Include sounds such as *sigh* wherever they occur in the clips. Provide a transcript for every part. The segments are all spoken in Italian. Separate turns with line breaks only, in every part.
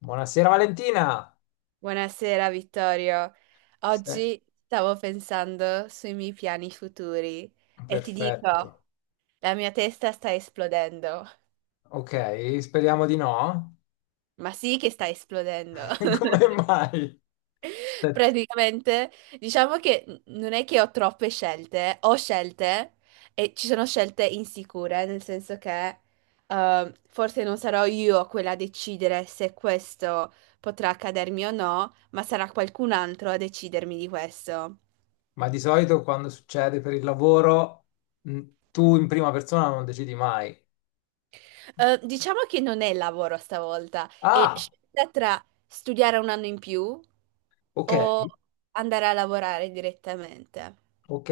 Buonasera Valentina.
Buonasera Vittorio.
Se-
Oggi stavo pensando sui miei piani futuri e ti dico,
Perfetto.
la mia testa sta esplodendo.
Ok, speriamo di no.
Ma sì che sta esplodendo.
*laughs* Come
*laughs*
mai? Ste-
Praticamente, diciamo che non è che ho troppe scelte, ho scelte e ci sono scelte insicure, nel senso che forse non sarò io quella a decidere se questo potrà accadermi o no, ma sarà qualcun altro a decidermi di questo.
Ma di solito quando succede per il lavoro, mh, tu in prima persona non decidi mai.
Diciamo che non è lavoro stavolta, è
Ah,
scelta tra studiare un anno in più
ok,
o andare a lavorare direttamente.
ok.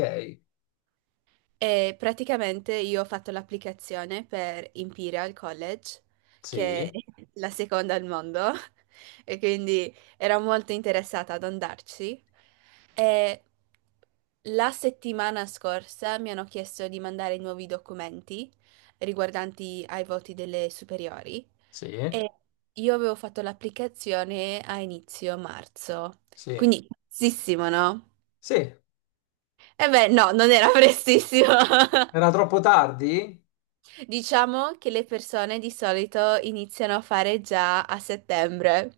E praticamente io ho fatto l'applicazione per Imperial College, che è
Sì,
la seconda al mondo, *laughs* e quindi ero molto interessata ad andarci. E la settimana scorsa mi hanno chiesto di mandare nuovi documenti riguardanti ai voti delle superiori.
sì,
E io avevo fatto l'applicazione a inizio marzo,
sì,
quindi prestissimo, no?
sì.
E beh, no, non era prestissimo. *laughs*
Era troppo tardi?
Diciamo che le persone di solito iniziano a fare già a settembre,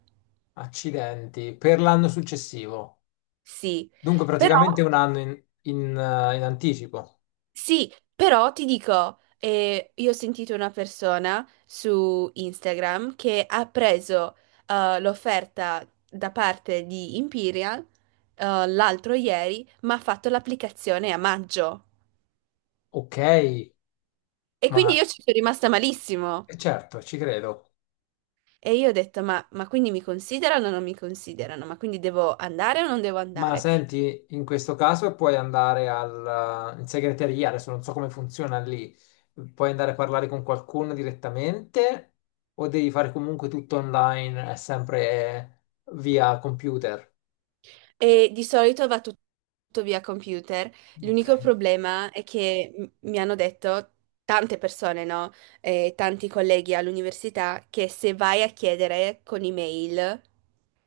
Accidenti, per l'anno successivo.
sì,
Dunque
però
praticamente un anno in anticipo.
Ti dico, io ho sentito una persona su Instagram che ha preso l'offerta da parte di Imperial l'altro ieri, ma ha fatto l'applicazione a maggio.
Ok,
E quindi
ma
io ci sono rimasta malissimo.
certo, ci credo.
E io ho detto, ma quindi mi considerano o non mi considerano? Ma quindi devo andare o non devo
Ma
andare?
senti, in questo caso puoi andare in segreteria, adesso non so come funziona lì, puoi andare a parlare con qualcuno direttamente o devi fare comunque tutto online, è sempre via computer?
E di solito va tutto via computer.
Ok.
L'unico problema è che mi hanno detto tante persone, no? Tanti colleghi all'università, che se vai a chiedere con email,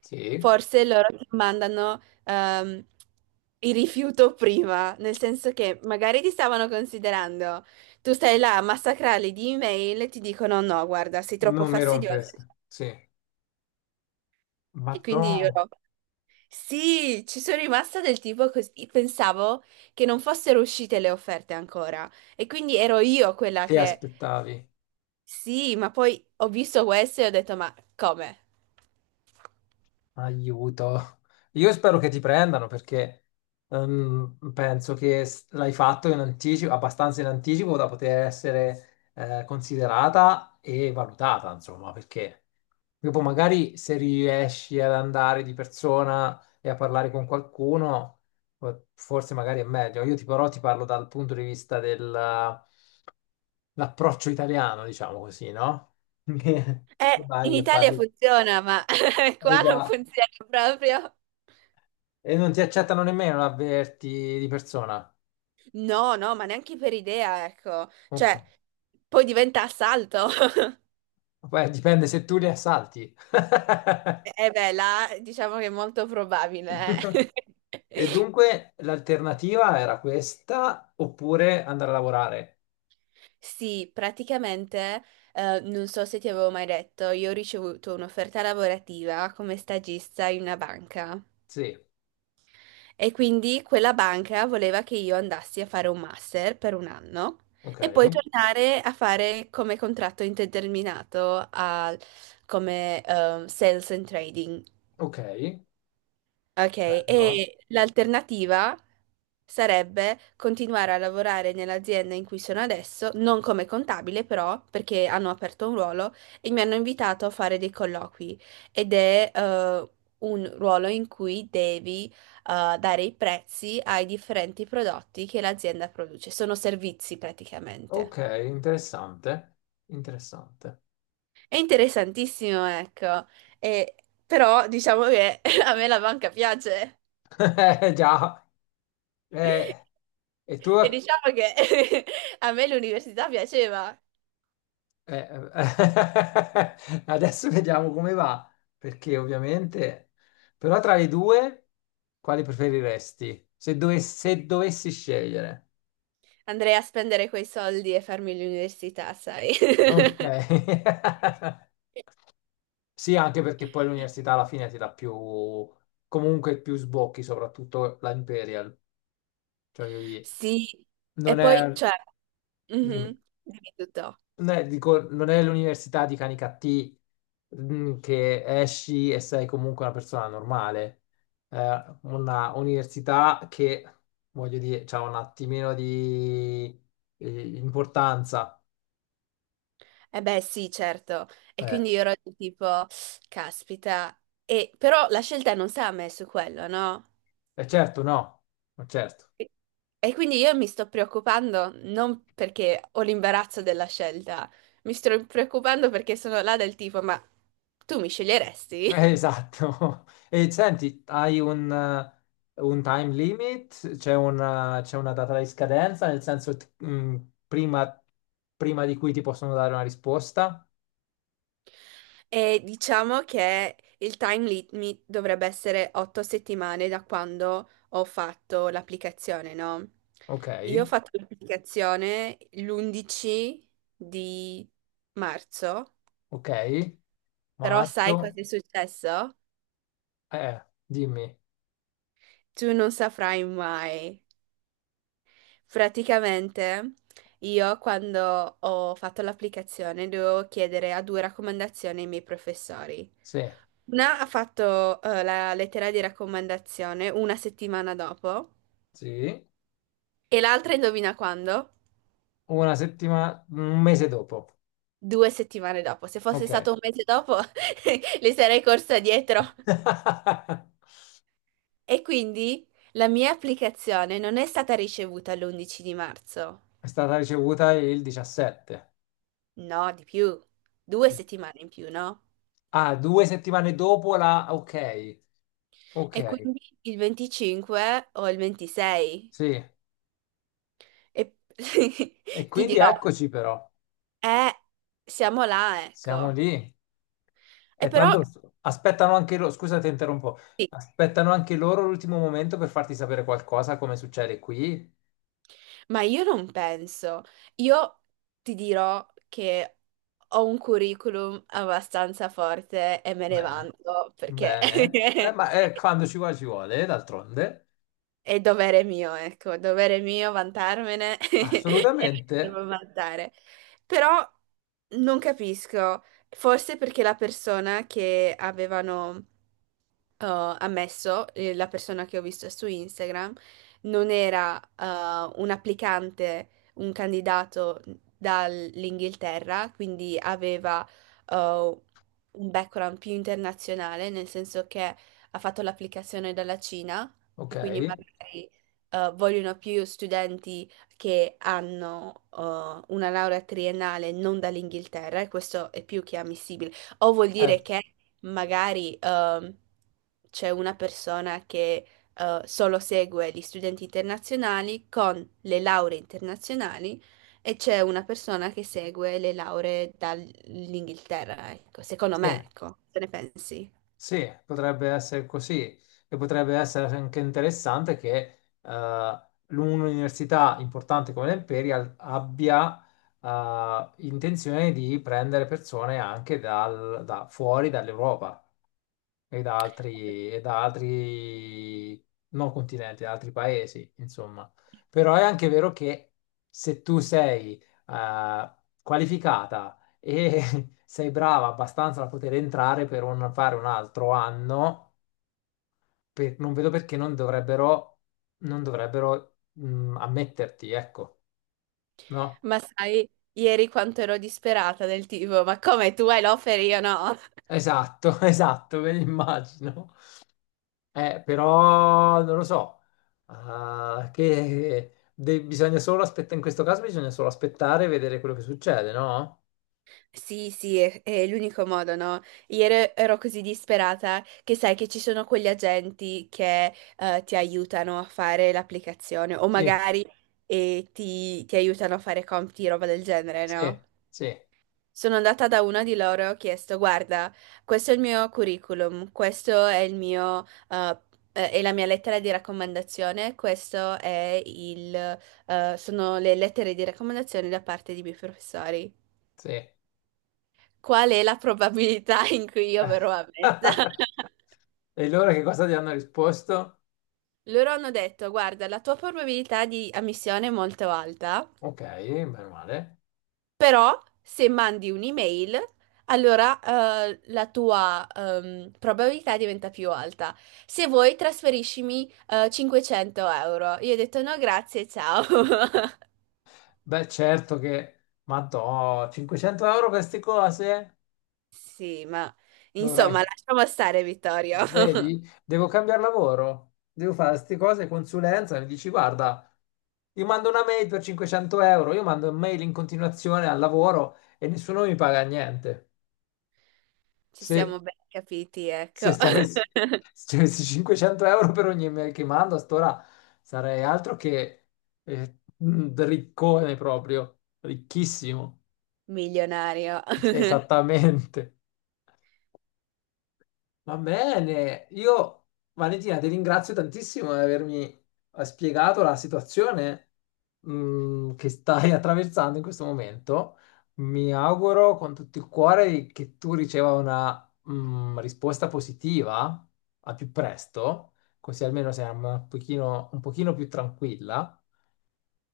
Sì,
forse loro ti mandano il rifiuto prima, nel senso che magari ti stavano considerando, tu stai là a massacrarli di email e ti dicono no, guarda, sei troppo
non mi
fastidiosa.
rompesca. Sì, ma
E
tu
quindi io no. Sì, ci sono rimasta del tipo così, pensavo che non fossero uscite le offerte ancora e quindi ero io quella
ti
che
aspettavi?
sì, ma poi ho visto questo e ho detto ma come?
Aiuto. Io spero che ti prendano perché penso che l'hai fatto in anticipo, abbastanza in anticipo da poter essere considerata e valutata, insomma, perché dopo magari se riesci ad andare di persona e a parlare con qualcuno, forse magari è meglio. Però ti parlo dal punto di vista dell'approccio italiano, diciamo così, no? *laughs* Che
In
vai e
Italia
parli.
funziona, ma *laughs* qua
Eh
non
già.
funziona proprio.
E non ti accettano nemmeno l'avverti di persona.
No, no, ma neanche per idea, ecco.
Ok.
Cioè, poi diventa assalto. *laughs*
Beh, dipende se tu li assalti.
E beh, là diciamo che è molto probabile.
*laughs* E
*laughs*
dunque l'alternativa era questa oppure andare a lavorare.
Sì, praticamente, non so se ti avevo mai detto, io ho ricevuto un'offerta lavorativa come stagista in una banca
Sì,
e quindi quella banca voleva che io andassi a fare un master per un anno e poi
ok,
tornare a fare come contratto indeterminato come sales and trading.
ok,
Ok,
bello.
e l'alternativa sarebbe continuare a lavorare nell'azienda in cui sono adesso, non come contabile però, perché hanno aperto un ruolo e mi hanno invitato a fare dei colloqui ed è un ruolo in cui devi dare i prezzi ai differenti prodotti che l'azienda produce, sono servizi praticamente.
Ok, interessante, interessante.
È interessantissimo, ecco, E- però diciamo che *laughs* a me la banca piace.
*laughs* Già. Eh, e tu?
E diciamo che *laughs* a me l'università piaceva.
Eh, eh, *laughs* adesso vediamo come va, perché ovviamente, però tra le due, quali preferiresti? Se, se dovessi scegliere.
Andrei a spendere quei soldi e farmi l'università, sai? *laughs*
Ok. *laughs* Sì, anche perché poi l'università alla fine ti dà più, comunque più sbocchi, soprattutto la Imperial. Cioè, voglio dire,
Sì, e
non
poi,
è...
cioè,
dimmi.
mhm, dimmi tutto.
No, dico, non è l'università di Canicattì mm, che esci e sei comunque una persona normale. Una università che, voglio dire, ha un attimino di importanza.
Eh beh, sì, certo. E
Eh,
quindi io ero di tipo, caspita. Però la scelta non sta a me su quello, no?
e certo, no, ma certo.
E e quindi io mi sto preoccupando non perché ho l'imbarazzo della scelta, mi sto preoccupando perché sono là del tipo, ma tu mi sceglieresti?
Esatto. *laughs* E senti, hai un time limit? C'è una data di scadenza, nel senso, mm, prima prima di cui ti possono dare una risposta?
E diciamo che il time limit dovrebbe essere 8 settimane da quando ho fatto l'applicazione, no?
Ok.
Io ho fatto l'applicazione l'11 di marzo,
Ok,
però sai cosa
marzo,
è successo?
dimmi,
Tu non saprai mai. Praticamente io quando ho fatto l'applicazione dovevo chiedere a due raccomandazioni ai miei professori.
sì,
Una ha fatto la lettera di raccomandazione una settimana dopo
sì,
e l'altra indovina quando?
una settimana, un mese dopo,
2 settimane dopo. Se fosse
ok.
stato un mese dopo, *laughs* le sarei corsa dietro.
*laughs*
E quindi la mia applicazione non è stata ricevuta l'11 di marzo.
È stata ricevuta il 17.
No, di più. 2 settimane in più, no?
Ah, due settimane dopo la, ok,
E
ok,
quindi il 25 o il 26.
sì.
E *laughs*
E
ti
quindi
dirò,
eccoci però,
eh, siamo là,
siamo
ecco.
lì.
E
E
però,
tanto aspettano anche loro, scusa ti interrompo,
sì.
aspettano anche loro l'ultimo momento per farti sapere qualcosa, come succede qui.
Ma io non penso. Io ti dirò che ho un curriculum abbastanza forte e me ne
Bene.
vanto perché
Bene, eh, ma
*laughs*
quando ci vuole, d'altronde.
è dovere mio, ecco, dovere mio vantarmene *laughs* e me ne
Assolutamente,
devo vantare. Però non capisco, forse perché la persona che avevano eh, ammesso, la persona che ho visto su Instagram, non era un applicante, un candidato dall'Inghilterra, quindi aveva eh, un background più internazionale, nel senso che ha fatto l'applicazione dalla Cina
ok,
e quindi magari vogliono più studenti che hanno una laurea triennale non dall'Inghilterra, e questo è più che ammissibile. O vuol dire
certo,
che magari c'è una persona che solo segue gli studenti internazionali con le lauree internazionali e c'è una persona che segue le lauree dall'Inghilterra. Ecco, secondo
sì,
me, ecco, se ne pensi?
sì, potrebbe essere così e potrebbe essere anche interessante che un'università importante come l'Imperial abbia intenzione di prendere persone anche da fuori dall'Europa. E da altri, e da altri non continenti, da altri paesi, insomma. Però è anche vero che se tu sei qualificata e *laughs* sei brava abbastanza da poter entrare per fare un altro anno, non vedo perché non dovrebbero, non dovrebbero mm, ammetterti, ecco, no?
Ma sai, ieri quanto ero disperata del tipo, ma come tu hai l'offer e io no?
Esatto, *laughs* esatto, me l'immagino. Però non lo so, ah, che bisogna solo aspettare, in questo caso bisogna solo aspettare e vedere quello che succede, no?
Sì, sì, è l'unico modo, no? Ieri ero così disperata che sai che ci sono quegli agenti che ti aiutano a fare l'applicazione o
Sì,
magari ti aiutano a fare compiti, roba del genere,
sì,
no?
sì,
Sono andata da una di loro e ho chiesto, guarda, questo è il mio curriculum, questo è il mio, è la mia lettera di raccomandazione, questo è il, sono le lettere di raccomandazione da parte dei miei professori.
sì.
Qual è la probabilità *laughs* in cui io verrò ammessa?
*laughs*
*laughs*
E loro che cosa ti hanno risposto?
Loro hanno detto, guarda, la tua probabilità di ammissione è molto alta.
Ok, meno male.
Però se mandi un'email, allora la tua probabilità diventa più alta. Se vuoi, trasferiscimi 500 euro. Io ho detto no, grazie, ciao. *laughs*
Beh, certo che, ma 500 euro queste cose?
Sì, ma
Dovrei.
insomma, lasciamo stare, Vittorio. *laughs*
Vedi, devo cambiare lavoro, devo fare queste cose, consulenza, mi dici guarda, io mando una mail per 500 euro, io mando mail in continuazione al lavoro e nessuno mi paga niente.
Ci
Se,
siamo ben capiti, ecco.
se ti avessi,
*laughs*
se ti avessi 500 euro per ogni mail che mando, a st'ora sarei altro che un riccone proprio, ricchissimo.
Milionario. *laughs*
Esattamente. Va bene, io Valentina ti ringrazio tantissimo di avermi spiegato la situazione mm, che stai *laughs* attraversando in questo momento. Mi auguro con tutto il cuore che tu riceva una mm, risposta positiva al più presto, così almeno sei un pochino più tranquilla,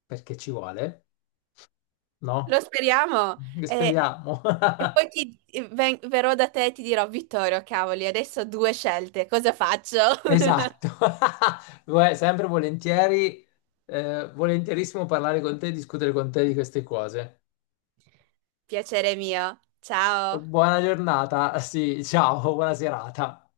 perché ci vuole,
Lo
no?
speriamo. E,
Speriamo. *laughs*
e poi verrò da te e ti dirò, Vittorio, cavoli, adesso ho due scelte, cosa faccio?
Esatto, *laughs* guarda, sempre volentieri, volentierissimo parlare con te e discutere con te di queste cose.
*laughs* Piacere mio. Ciao.
Buona giornata, sì, ciao, buona serata.